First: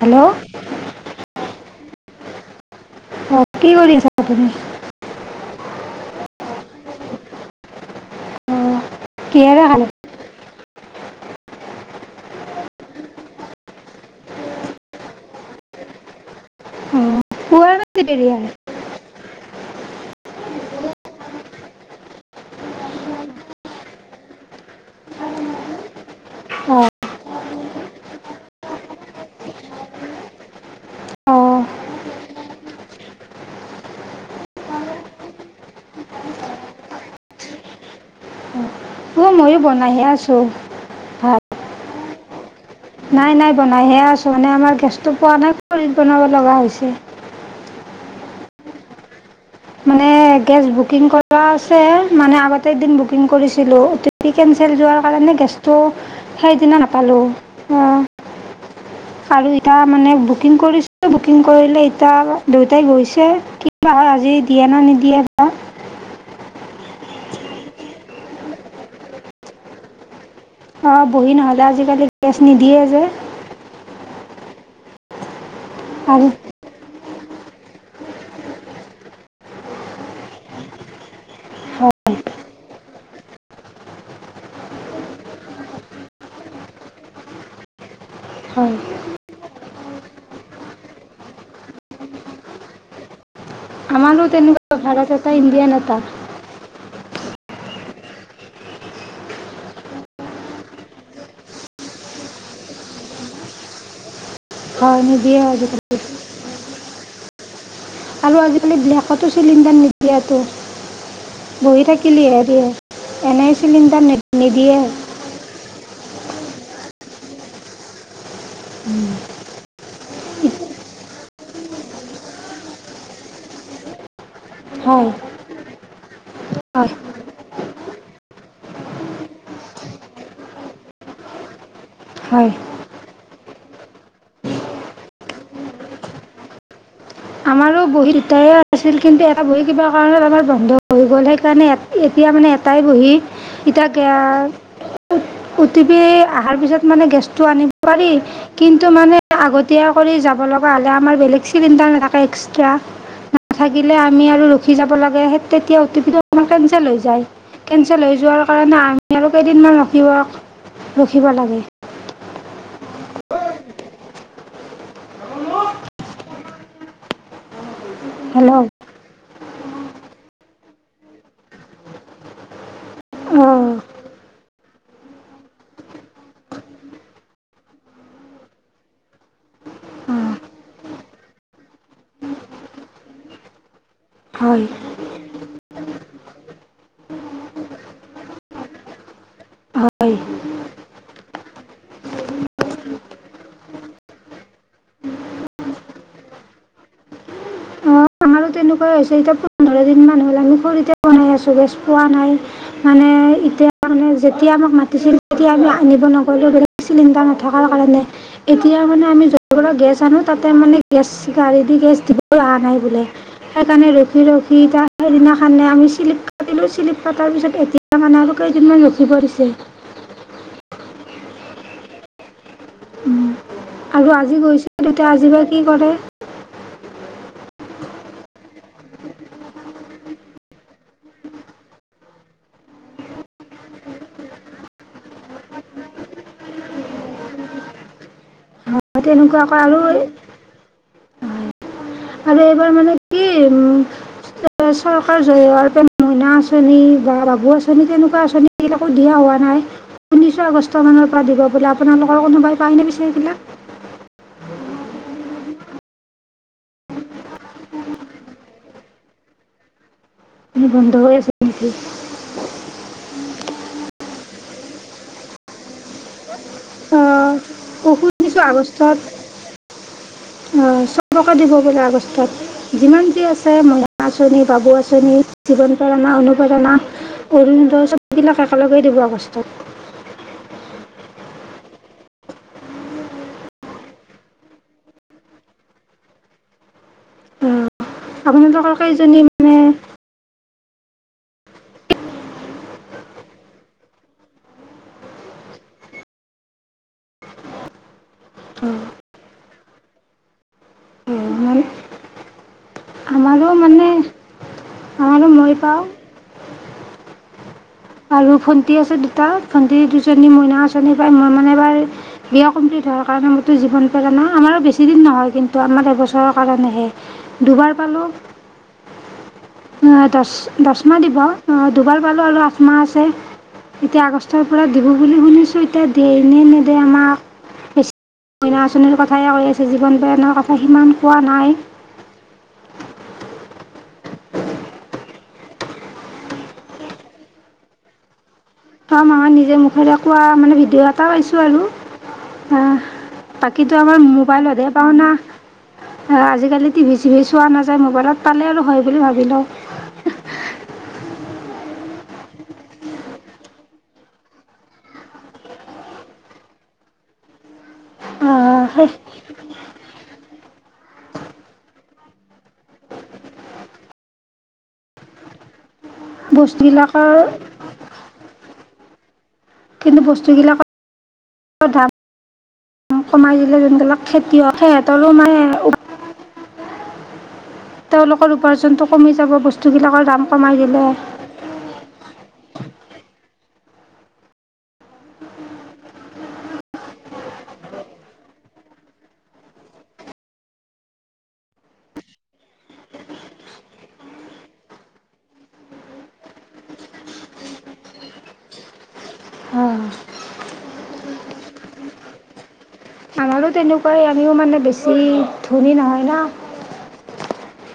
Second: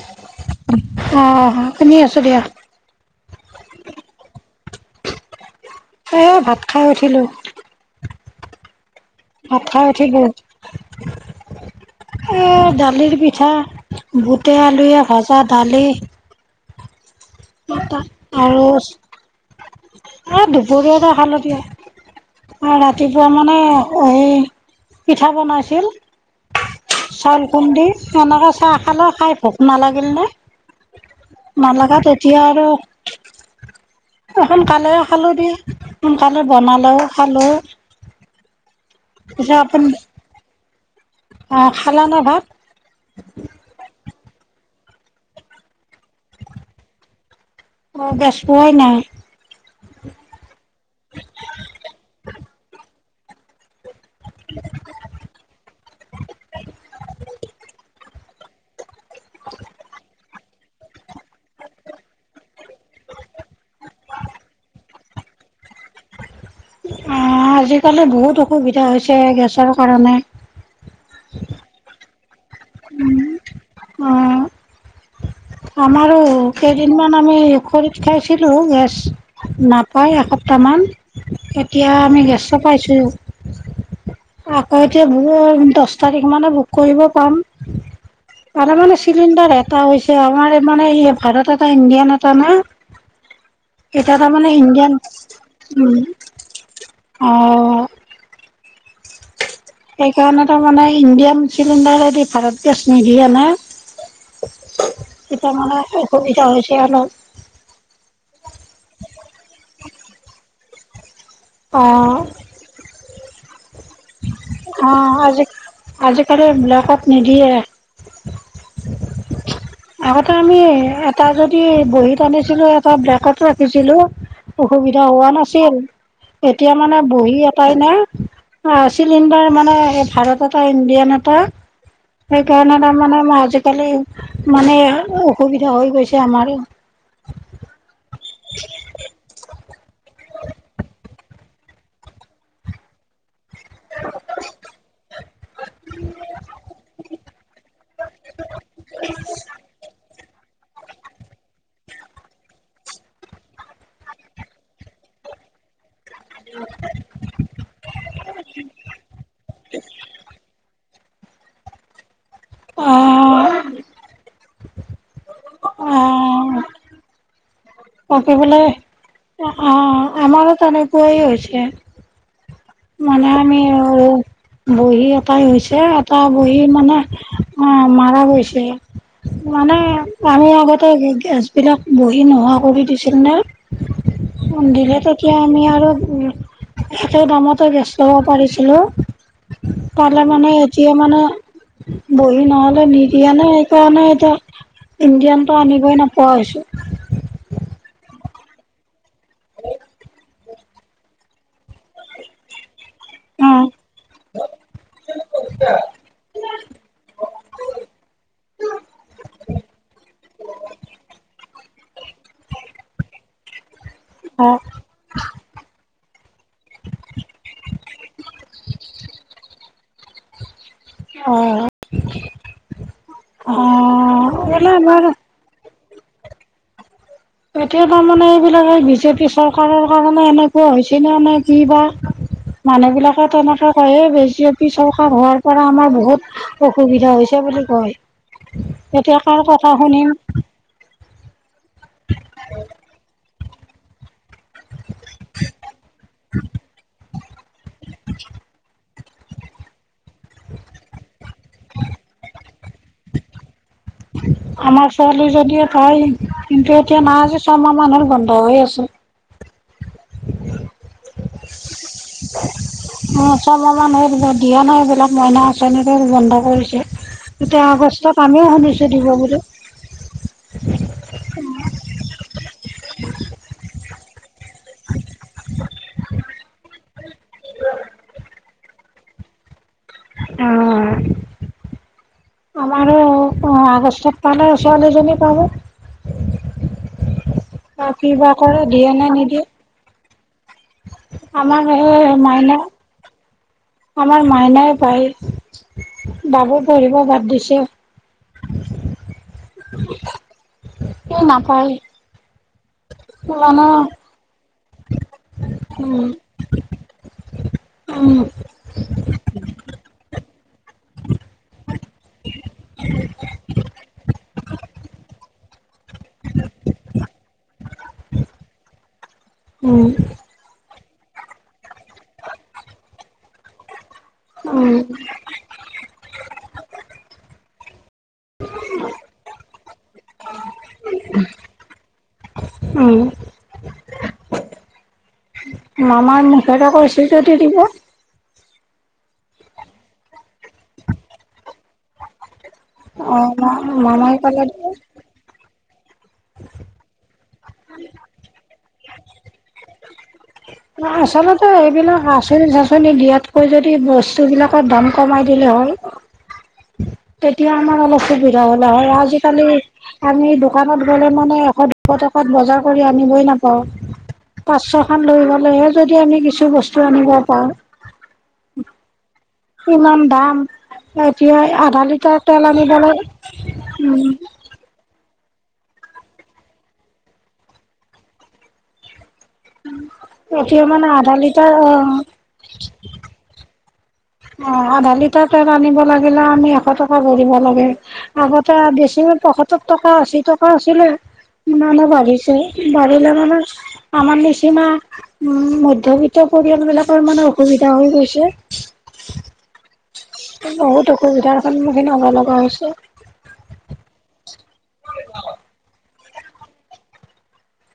Hello! অ শুনি আছো দিয়া। অ কি কৰি আছা তুমি? এই ভাত খাই উঠিলো। অঁ ভাত কিহেৰে খালে খাই উঠিলো। এ দালিৰ পিঠা, বুটে আলুৱে ভজা, দালি [unintelligible] [unintelligible] এই দুপৰীয়াতে, খালোঁ দিয়া। এ ৰাতিপুৱা মানে, সেই পিঠা বনাইছিল। অঁ চাউল খুন্দি, এনেকে চাহ খালোঁ, খাই ভোক নালাগিল নে। অঁ নালাগাত, এতিয়া আৰু সোনকালেও খালোঁ দিয়া, সোনকালে বনালেও, খালোঁ। অ', মইয়ো বনাইহে আছোঁ। ভাত অ', খালানে ভাত? নাই, নাই, বনাইহে আছোঁ, মানে আমাৰ গেছটো পোৱা নাই, খৰিত বনাব লগা হৈছে। অ', গেছ পোৱাই নাই। মানে গেছ বুকিং কৰা আছে, মানে আগতে আগতে এদিন বুকিং কৰিছিলোঁ, অ'টি পি কেনঞ্চেল যোৱাৰ কাৰণে, গেছটো সেইদিনা নাপালোঁ, অ', আৰু ইটা মানে বুকিং কৰিছোঁ। বুকিং কৰিলে, এতিয়া দেউতাই গৈছে, কিবা হয় আজি, দিয়ে না নিদিয়ে। বা অ', আজিকালি বহুত অসুবিধা হৈছে, গেছৰ কাৰণে। অ', বহি নহ'লে আজিকালি, গেছ নিদিয়ে যে। উম। আমাক। আৰু। কেইদিনমান আমি খৰিত খাইছিলোঁ, গেছ নাপায় এসপ্তাহ মান। এতিয়া, হয় আমি গেছটো পাইছোঁ। আকৌ এতিয়া, বুক, দহ তাৰিখ মানে বুক কৰিব পাম। আৰু হয় মানে চিলিণ্ডাৰ এটা হৈছে, আমাৰে মানে, ভাৰত এটা, ইণ্ডিয়ান এটা না। এতিয়া আমাৰো তাৰমানে তেনেকুৱা ইণ্ডিয়ান, ভাড়াত এটা ইণ্ডিয়ান এটা উম, অ'। সেইকাৰণে, তাৰমানে ইণ্ডিয়ান চিলিণ্ডাৰে দি, ভাৰত গেছ নিদিয়ে না। হয় নিদিয়ে এতিয়া মানে, আজিকালি অসুবিধা হৈছে অলপ। আৰু আজিকালি, ব্লেকতো চিলিণ্ডাৰ নিদিয়েটো, বহি অ থাকিলি হে দিয়ে। এনে। অ', আজি, আজিকালি ব্লেকত নিদিয়ে। উম। আগতে আমি, এটা যদি বহীত আনিছিলোঁ, এটা ব্লেকত ৰাখিছিলোঁ। অসুবিধা হয় হোৱা নাছিল, এতিয়া হয় মানে, বহী এটাই না। অ', চিলিণ্ডাৰ মানে, এই ভাৰত এটা, ইণ্ডিয়ান এটা। হয় সেইকাৰণে, তাৰমানে আজিকালি মানে, অসুবিধা হৈ গৈছে আমাৰ। আমাৰো বহী দুটাৰে আছিল, কিন্তু এটা বহী কিবা কাৰণত, এবাৰ বন্ধ হৈ গ'ল, সেইকাৰণে এ এতিয়া মানে এটাই বহী, এতিয়া গে অটিপি অহাৰ পিছত মানে, গেছটো আনিব পাৰি। কিন্তু মানে, আগতীয়া কৰি যাব লগা হ'লে, আমাৰ বেলেগ চিলিণ্ডাৰ নাথাকে, এক্স [unintelligible] নাথাকিলে আমি আৰু ৰখি যাব লাগে, সেই তেতিয়া অটিপিটো আমাৰ কেনঞ্চেল হৈ যায়, কেনঞ্চেল হৈ যোৱাৰ কাৰণে, আমি আৰু কেইদিনমান ৰখিব ৰখিব লাগে। অ'। অ'। তাকে হেল্ল' বোলে, অঁ অ', আমাৰো তেনেকুৱাই হৈছে। মানে আমিও বহী এটাই হৈছে এটা বহী মানে মাৰা গৈছে মানে অঁ আমি আগতে গেছ বিলাক বহি নোহোৱা কৰি দিছিল নে? হয় দিলে তেতিয়া আমি আৰু একে দামতে গেছ ল'ব পাৰিছিলোঁ। হয় পালে মানে এতিয়া মানে বহী নহ'লে নিদিয়ে নে সেইকাৰণে এতিয়া ইণ্ডিয়ানটো আনিবই নোপোৱা হৈছো। অঁ আমাৰো তেনেকুৱাই হৈছে এতিয়া পোন্ধৰ দিন মান হ'ল আমি খৰিতে বনাই আছো গেছ পোৱা নাই। মানে অ এতিয়া মানে যেতিয়া আমাক মাতিছিল তেতিয়া আমি আনিব নগ'লো চিলিণ্ডাৰ নথকাৰ কাৰণে। এতিয়া মানে আমি য'ৰপৰা গেছ আনো তাতে মানে গেছ গাড়ী গেছ দিবলে অহা নাই বোলে সেইকাৰণে ৰখি অ অ ৰখি এতিয়া সেইদিনাখনেই আমি চিলিণ্ডাৰ [unintelligible] তাৰ পিছত এতিয়া মানে আৰু কেইদিনমান ৰখিব দিছে। অ', অ' [unintelligible] ইবাৰ কি কৰে। এতিয়া তাৰ মানে এইবিলাক এই বিজেপি চৰকাৰৰ কাৰণে এনে কুৱা হৈছেনে নে কি বা? মানুহ বিলাকে তেনেকে কয়ে বিজেপি চৰকাৰ হোৱাৰ- পৰা আমাৰ বহুত অসুবিধা হৈছে বুলি কয় হয় এতিয়া কাৰ তেনেকুৱাকৈ কথা আৰু শুনিম? হয় আৰু এইবাৰ মানে কি উম চৰকাৰ জয়ী হোৱাৰ পৰা মইনা আঁচনি বা বাবু আঁচনি তেনেকুৱা আঁচনি একো দিয়া হোৱা নাই ঊনৈছ আগষ্ট মানৰ পৰা দিব বোলে আপোনালোকৰ কোনোবাই পায়নে পিছে এইবিলাক? আমাৰ ছোৱালী জনীয়ে পায়। কিন্তু এতিয়া নাই আজি ছমাহ মান হ'ল বন্ধ হৈ আছে। উম বন্ধ হৈ আছে নেকি? অ', ছমাহ মান হ'ল দিয়া নাই এইবিলাক মইনা আচ চনিটো বন্ধ কৰিছে এতিয়া অঁ আগষ্টত ঊনৈছ আমিও শুনিছো দিব বুলি। উম, চবকে দিব বোলে আগষ্টত। যিমান যি আছে মইনা আঁচনি বাবু আঁচনি জীৱন প্ৰেৰণা অনুপ্ৰেৰণা অৰুনোদয় চববিলাক একেলগে দিব আগষ্টত অ',। আমাৰো অ', আগষ্টত পালে ছোৱালীজনী পাব। অ', কিবা কৰে আপোনালোকৰ দিয়ে নে কেইজনী নিদিয়ে? মানে আমাৰ হেই মাইনা আমাৰ মাইনাই পায়, বাবু পঢ়িব বাদ দিছে। [inaudible] এই নাপায়। আমাৰো জানো মানে আমাৰো মই পাওঁ। উম উম আৰু ভণ্টি আছে দুটা। ভণ্টি দুজনী মইনা আঁচনি পাই মই মানে এবাৰ বিয়া কমপ্লিট হোৱাৰ কাৰণে মোৰতো জীৱন প্ৰেৰণা আমাৰো বেচিদিন নহয় কিন্তু তো আমাৰ এবছৰৰ কাৰণেহে দুবাৰ পালোঁ উম অ দছ দহ মাহ দিব অ' দুবাৰ পালো আৰু আ- এতিয়া আগষ্টৰ পৰা উম দিব বুলি শুনিছোঁ। এতিয়া দিয়ে নে নিদিয়ে আমাক বেছি মহিলা আঁচনিৰ কথা হে কৈ আছে জীৱন প্ৰেৰনাৰ কথা- সিমান কোৱা নাই। উম মামাৰ মুখেৰে কৈছিল যদি দিব। অ' মামাই নিজে মুখৰে কোৱা মানে ভিডিঅ' এটা পাইছোঁ আৰু। আহ অ মা বাকীটো আমাৰ মামাই ক'লে দিব মোবাইলতহে পাওনা। সেয়া আজিকালি টিভি চিভি চোৱা নাযায় মোবাইলত পালে আৰু হয় বুলি ভাবি লওঁ। আচলতে এইবিলাক আচনি চাচনি দিয়াতকৈ যদি বস্তুবিলাক দাম কমাই দিলে হয়। তেতিয়া আমাৰ অলপ সুবিধা হ'ল সেই হয় আজিকালি আমি দোকানত গ'লে মানে এশ দুশ টকাত বজাৰ কৰি আনিবই নাপাওঁ। পাঁচ ছখন লৈ গ'লেহে যদি আমি কিছু বস্তু বস্তুবিলাকৰ আনিব পাওঁ। [inaudible] ইমান কিন্তু দাম বস্তুবিলাকৰ এতিয়া আধা দাম লিটাৰ তেল আনিবলৈ কমাই দিলে যোনবিলাক উম। [inaudible] তেওঁলোকৰ উপাৰ্জনটো কমি যাব বস্তুবিলাকৰ কমাই এতিয়া দিলে। মানে [inaudible] অ', আধা লিটাৰ তেল আনিব লাগিলে আমি এশ টকা ভৰিব লাগে। আগতে বেছি পয়সত্তৰ টকা আশী টকা আছিলে। ইমানেই বাঢ়িছে বাঢ়িলে মানে আমাৰ নিচিনা উম মধ্যবিত্ত পৰিয়ালবিলাকৰ মানে অসুবিধা হৈ গৈছে। বহুত অসুবিধাৰ সন্মুখীন হ'ব লগা হৈছে। আমাৰো তেনেকুৱাই আমিও মানে বেছি ধনী নহয় ন।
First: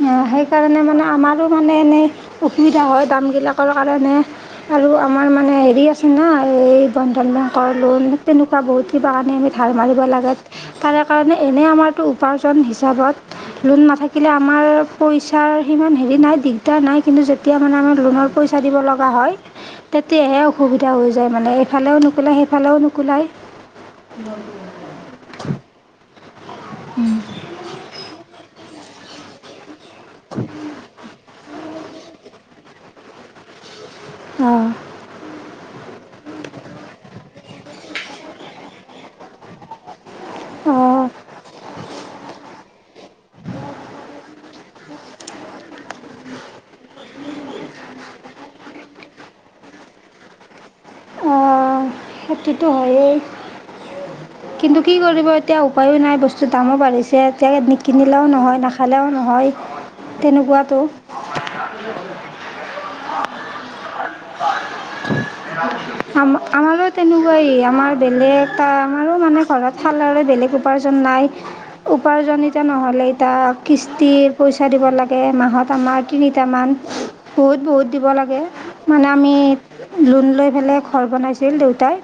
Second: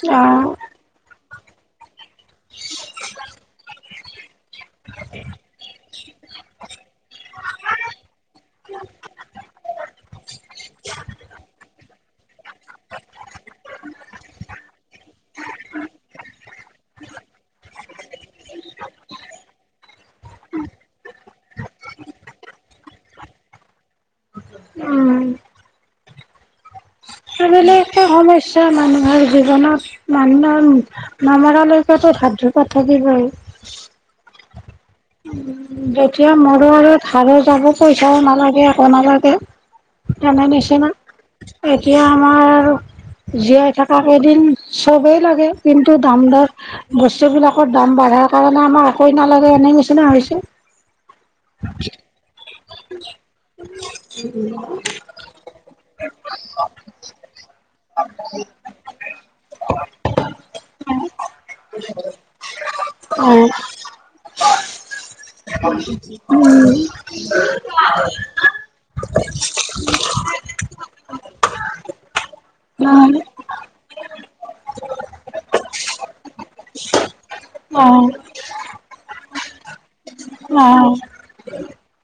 অ', আহ সেইকাৰণে মানে আমাৰো মানে এনেই অসুবিধা হয় দামবিলাকৰ কাৰণে। আৰু আমাৰ হেৰি আছে ন এই বন্ধন বেংকৰ লোন তেনেকুৱা বহুত কিবা কাৰনে আম ধাৰ মাৰিব লাগে তাৰে কাৰণে এনে আমাৰ আমাৰটো উপাৰ্জন হিচাপত লোন নাথাকিলে আমাৰ পইচাৰ সিমান হেৰি নাই দিগদাৰ নাই কিন্তু তেতিয়া মানে আমাৰ লোনৰ পইচা দিব হয়। তেতিয়াহে অসুবিধা হৈ যায় মানে এইফালেও নোকোলাই সেইফালেও নোকোলাই। উম। উম। সেইফালে একো সমস্যা নাই মানুহৰ জীৱনত মানুহৰ নামৰালৈকে [unintelligible] থাকিবই। উম। উম, যেতিয়া মোৰো আৰু ধাৰ যাব পইচাও নালাগে একো নালাগে। জানা নিচিনা এতিয়া আমাৰ আৰু জীয়াই থকা কেইদিন চবেই লাগে কিন্তু দাম দৰ বস্তুবিলাকৰ দাম বঢ়াৰ কাৰণে আমাৰ একো নালাগে এনে নিচিনা হৈছে। [inaudible] সেইটো হয়ে কিন্তু কি কৰিব এতিয়া উপায়ো নাই বস্তু দামত বাঢ়িছে এতিয়া নিকিনিলেও নহয় তেনেকুৱাতো। উম। আম উম। আমাৰো তেনেকুৱাই আমাৰ বেলেগ এটা আমাৰো মানে ঘৰৰ ফালৰে বেলেগ উপাৰ্জন নাই। [inaudible] উপাৰ্জনিতা নহ'লে এতিয়া কিস্তিৰ পইচা দিব লাগে মাহত আমাৰ তিনিটামান। বহুত বহুত দিব অ', লাগে মানে আমি লোন লৈ অ', পেলাই অ', ঘৰ বনাইছিল দেউতাই।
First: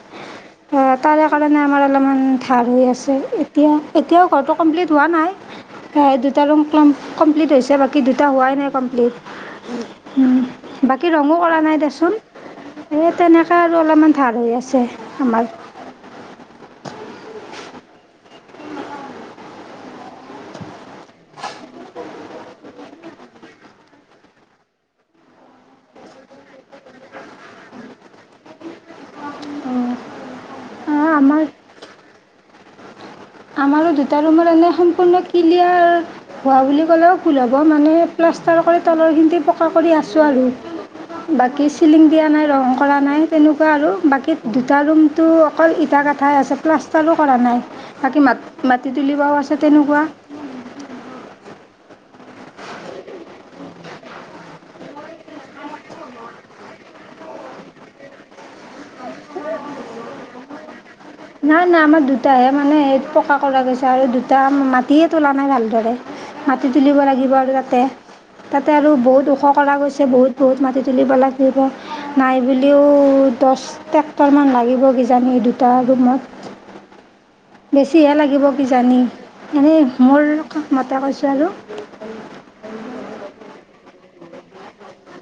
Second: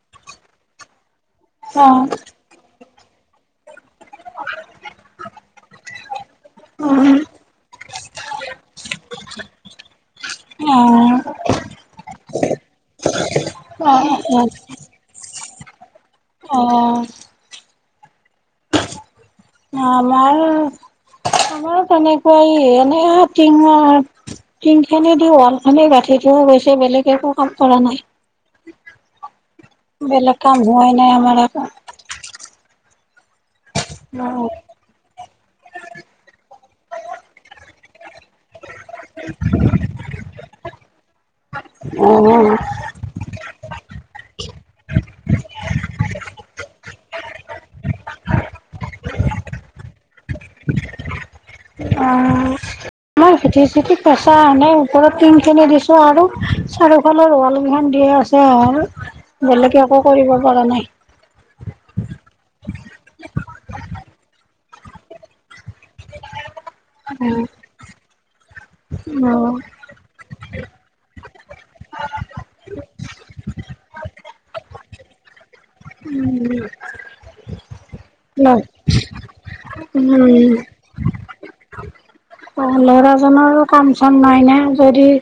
তাৰে কাৰণে আমাৰ অলপমান ধাৰ হৈ আছে এতিয়া এতিয়াও ঘৰটো কমপ্লিট হোৱা নাই। দুটা ৰুম উম, কম-কমপ্লিট হৈছে বাকী দুটা হোৱাই নাই কমপ্লিট। বাকী অ', ৰঙো কৰা নাই দেচোন। এই তেনেকে আৰু অলপমান অ', ধাৰ অ', হৈ আছে আমাৰ। অঁ। আমাৰ, আমাৰ তেনেকুৱাই এনে টিঙৰ। টিংখিনি দি ৱাল খনে গাঁঠিটোও গৈছে বেলেগ একো কাম কৰা নাই। বেলেগ কাম হোৱাই নাই আমাৰ একো। আমাৰো দুটা ৰুমৰ এনে সম্পূৰ্ণ ক্লিয়াৰ হোৱা বুলি ক'লেও ভুল হ'ব। মানে- প্লাষ্টাৰ কৰি তলৰ খিনি পকা কৰি আছোঁ আৰু বাকী চিলিং দিয়া নাই অ' ৰহ। কৰা নাই তেনেকুৱা আৰু বাকী দুটা ৰুমটো অকল ইটা গাঠাই আছে, প্লাষ্টাৰো কৰা নাই। বাকী মা -মাটি তুলিবাও আছে তেনেকুৱা। অঁ। আমাৰ চিটি- চিঠি পচা এনেই ওপৰত টিন খিনি দিছো আৰু চাৰিওফালৰ ৱাল কেইখন দিয়ে আছে। হ'ল, বেলেগে একো কৰিব পৰা নাই। নাই- নাই আমাৰ দুটাহে মানে সেই পকা কৰা গৈছে আৰু দুটা মাটিয়ে তোলা নাই ভালদৰে। মাটি তুলিব লাগিব আৰু তাতে, তাতে আৰু বহুত ওখ কৰা গৈ- ছে, বহুত -বহুত মাটি তুলিব লাগিব নাই বুলিও দহ- ট্ৰেক্টৰ মান লাগিব কিজানি এই দুটা ৰুমত। বেছিহে লাগিব অ' কিজানি, এনেই মোৰ উম মতে কৈছোঁ আৰু। অঁ, ল'ৰাজনৰো কাম চাম নাই ন। যদি-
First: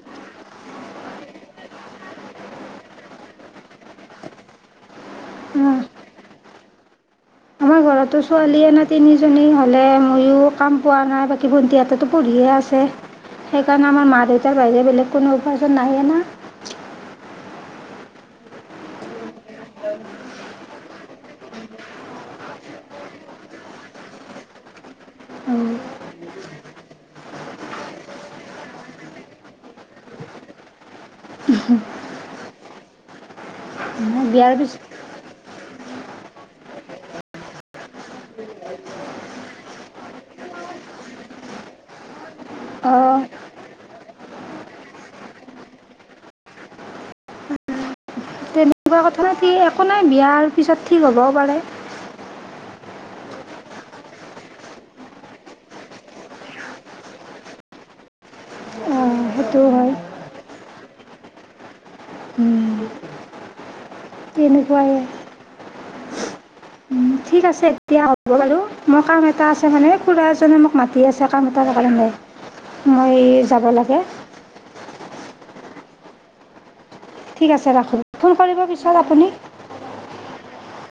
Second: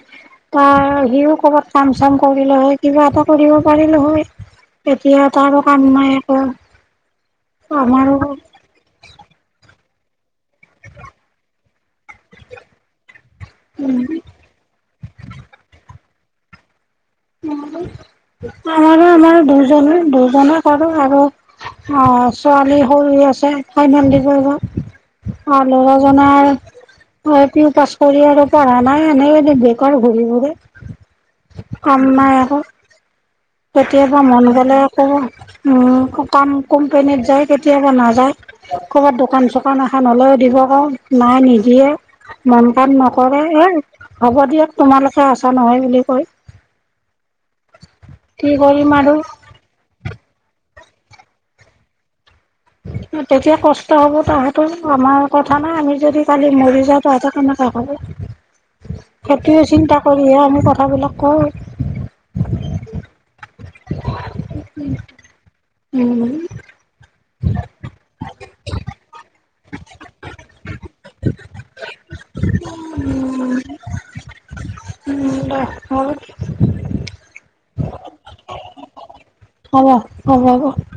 তাৰ সিও কৰ'বাত কাম-চাম কৰিলে হয়, কিবা এটা কৰিব পাৰিলোঁ হয়। এতিয়া তাৰ কথা আৰু নাই একো। আমাৰ আমাৰো ঘৰতো ছোৱালীয়ে না। তিনিজনী হ'লে মইয়ো কাম পোৱা নাই, বাকী ভণ্টিহঁতে তো পঢ়িহে আছে। সেইকাৰণে আমাৰ মা- দেউতাৰ বাদে বেলেগ কোনো উপাৰ্জন নাহে না। আমাৰ- আমাৰ দুজনৰ দুজনৰ কৰো আৰু- অঁ, ছোৱালী সৰু আছে ফাইনেল দিব এইবাৰ। অঁ, ল'ৰা - জনৰ এল পি পাছ কৰি আৰু পঢ়া নাই, এনেই এ বেকাৰ ঘূৰি ফুৰে। উম। কাম নাই একো। কেতিয়াবা মন বিয়াৰ গলে পিছত কৰে উম, কাম কোম্পনীত যায়। কেতিয়াবা নাযায়। ক'ৰবাত দোকান চোকান এখন হ'লেও দিব কওঁ, নাই নিদিয়ে। মন -পণ অঁ নকৰে, এ হ'ব দিয়ক তোমালোকে আছ নহয় বুলি কয়। কি কৰিম তেনেকুৱা আৰু কথাতে একো নাই বিয়াাৰ পিছত ঠিক হ'বও পাৰে। তেতিয়া কষ্ট হ'ব তাহাঁতৰ। আমাৰ কথা নাই আমি যদি কালি মৰি যাওঁ, তাহাঁতে কেনেকুৱা হ'ব। অঁ সেইটোও সেইটোৱে হয় চিন্তা কৰিহে আমি কথাবিলাক কওঁ। উম, তেনেকুৱাই। উম। ঠিক আছে এতিয়া হ'ব বাৰু, মই কাম- এটা আছে মানে এই খুৰা এজনে মোক মাতি আছে কাম এটা কাৰণে মই যাব লাগে। মোলে হ'ল। ঠিক আছে ৰাখোঁ। ফোন কৰিব পিছত আপুনি। হ'ব- হ'ব -হ'ব।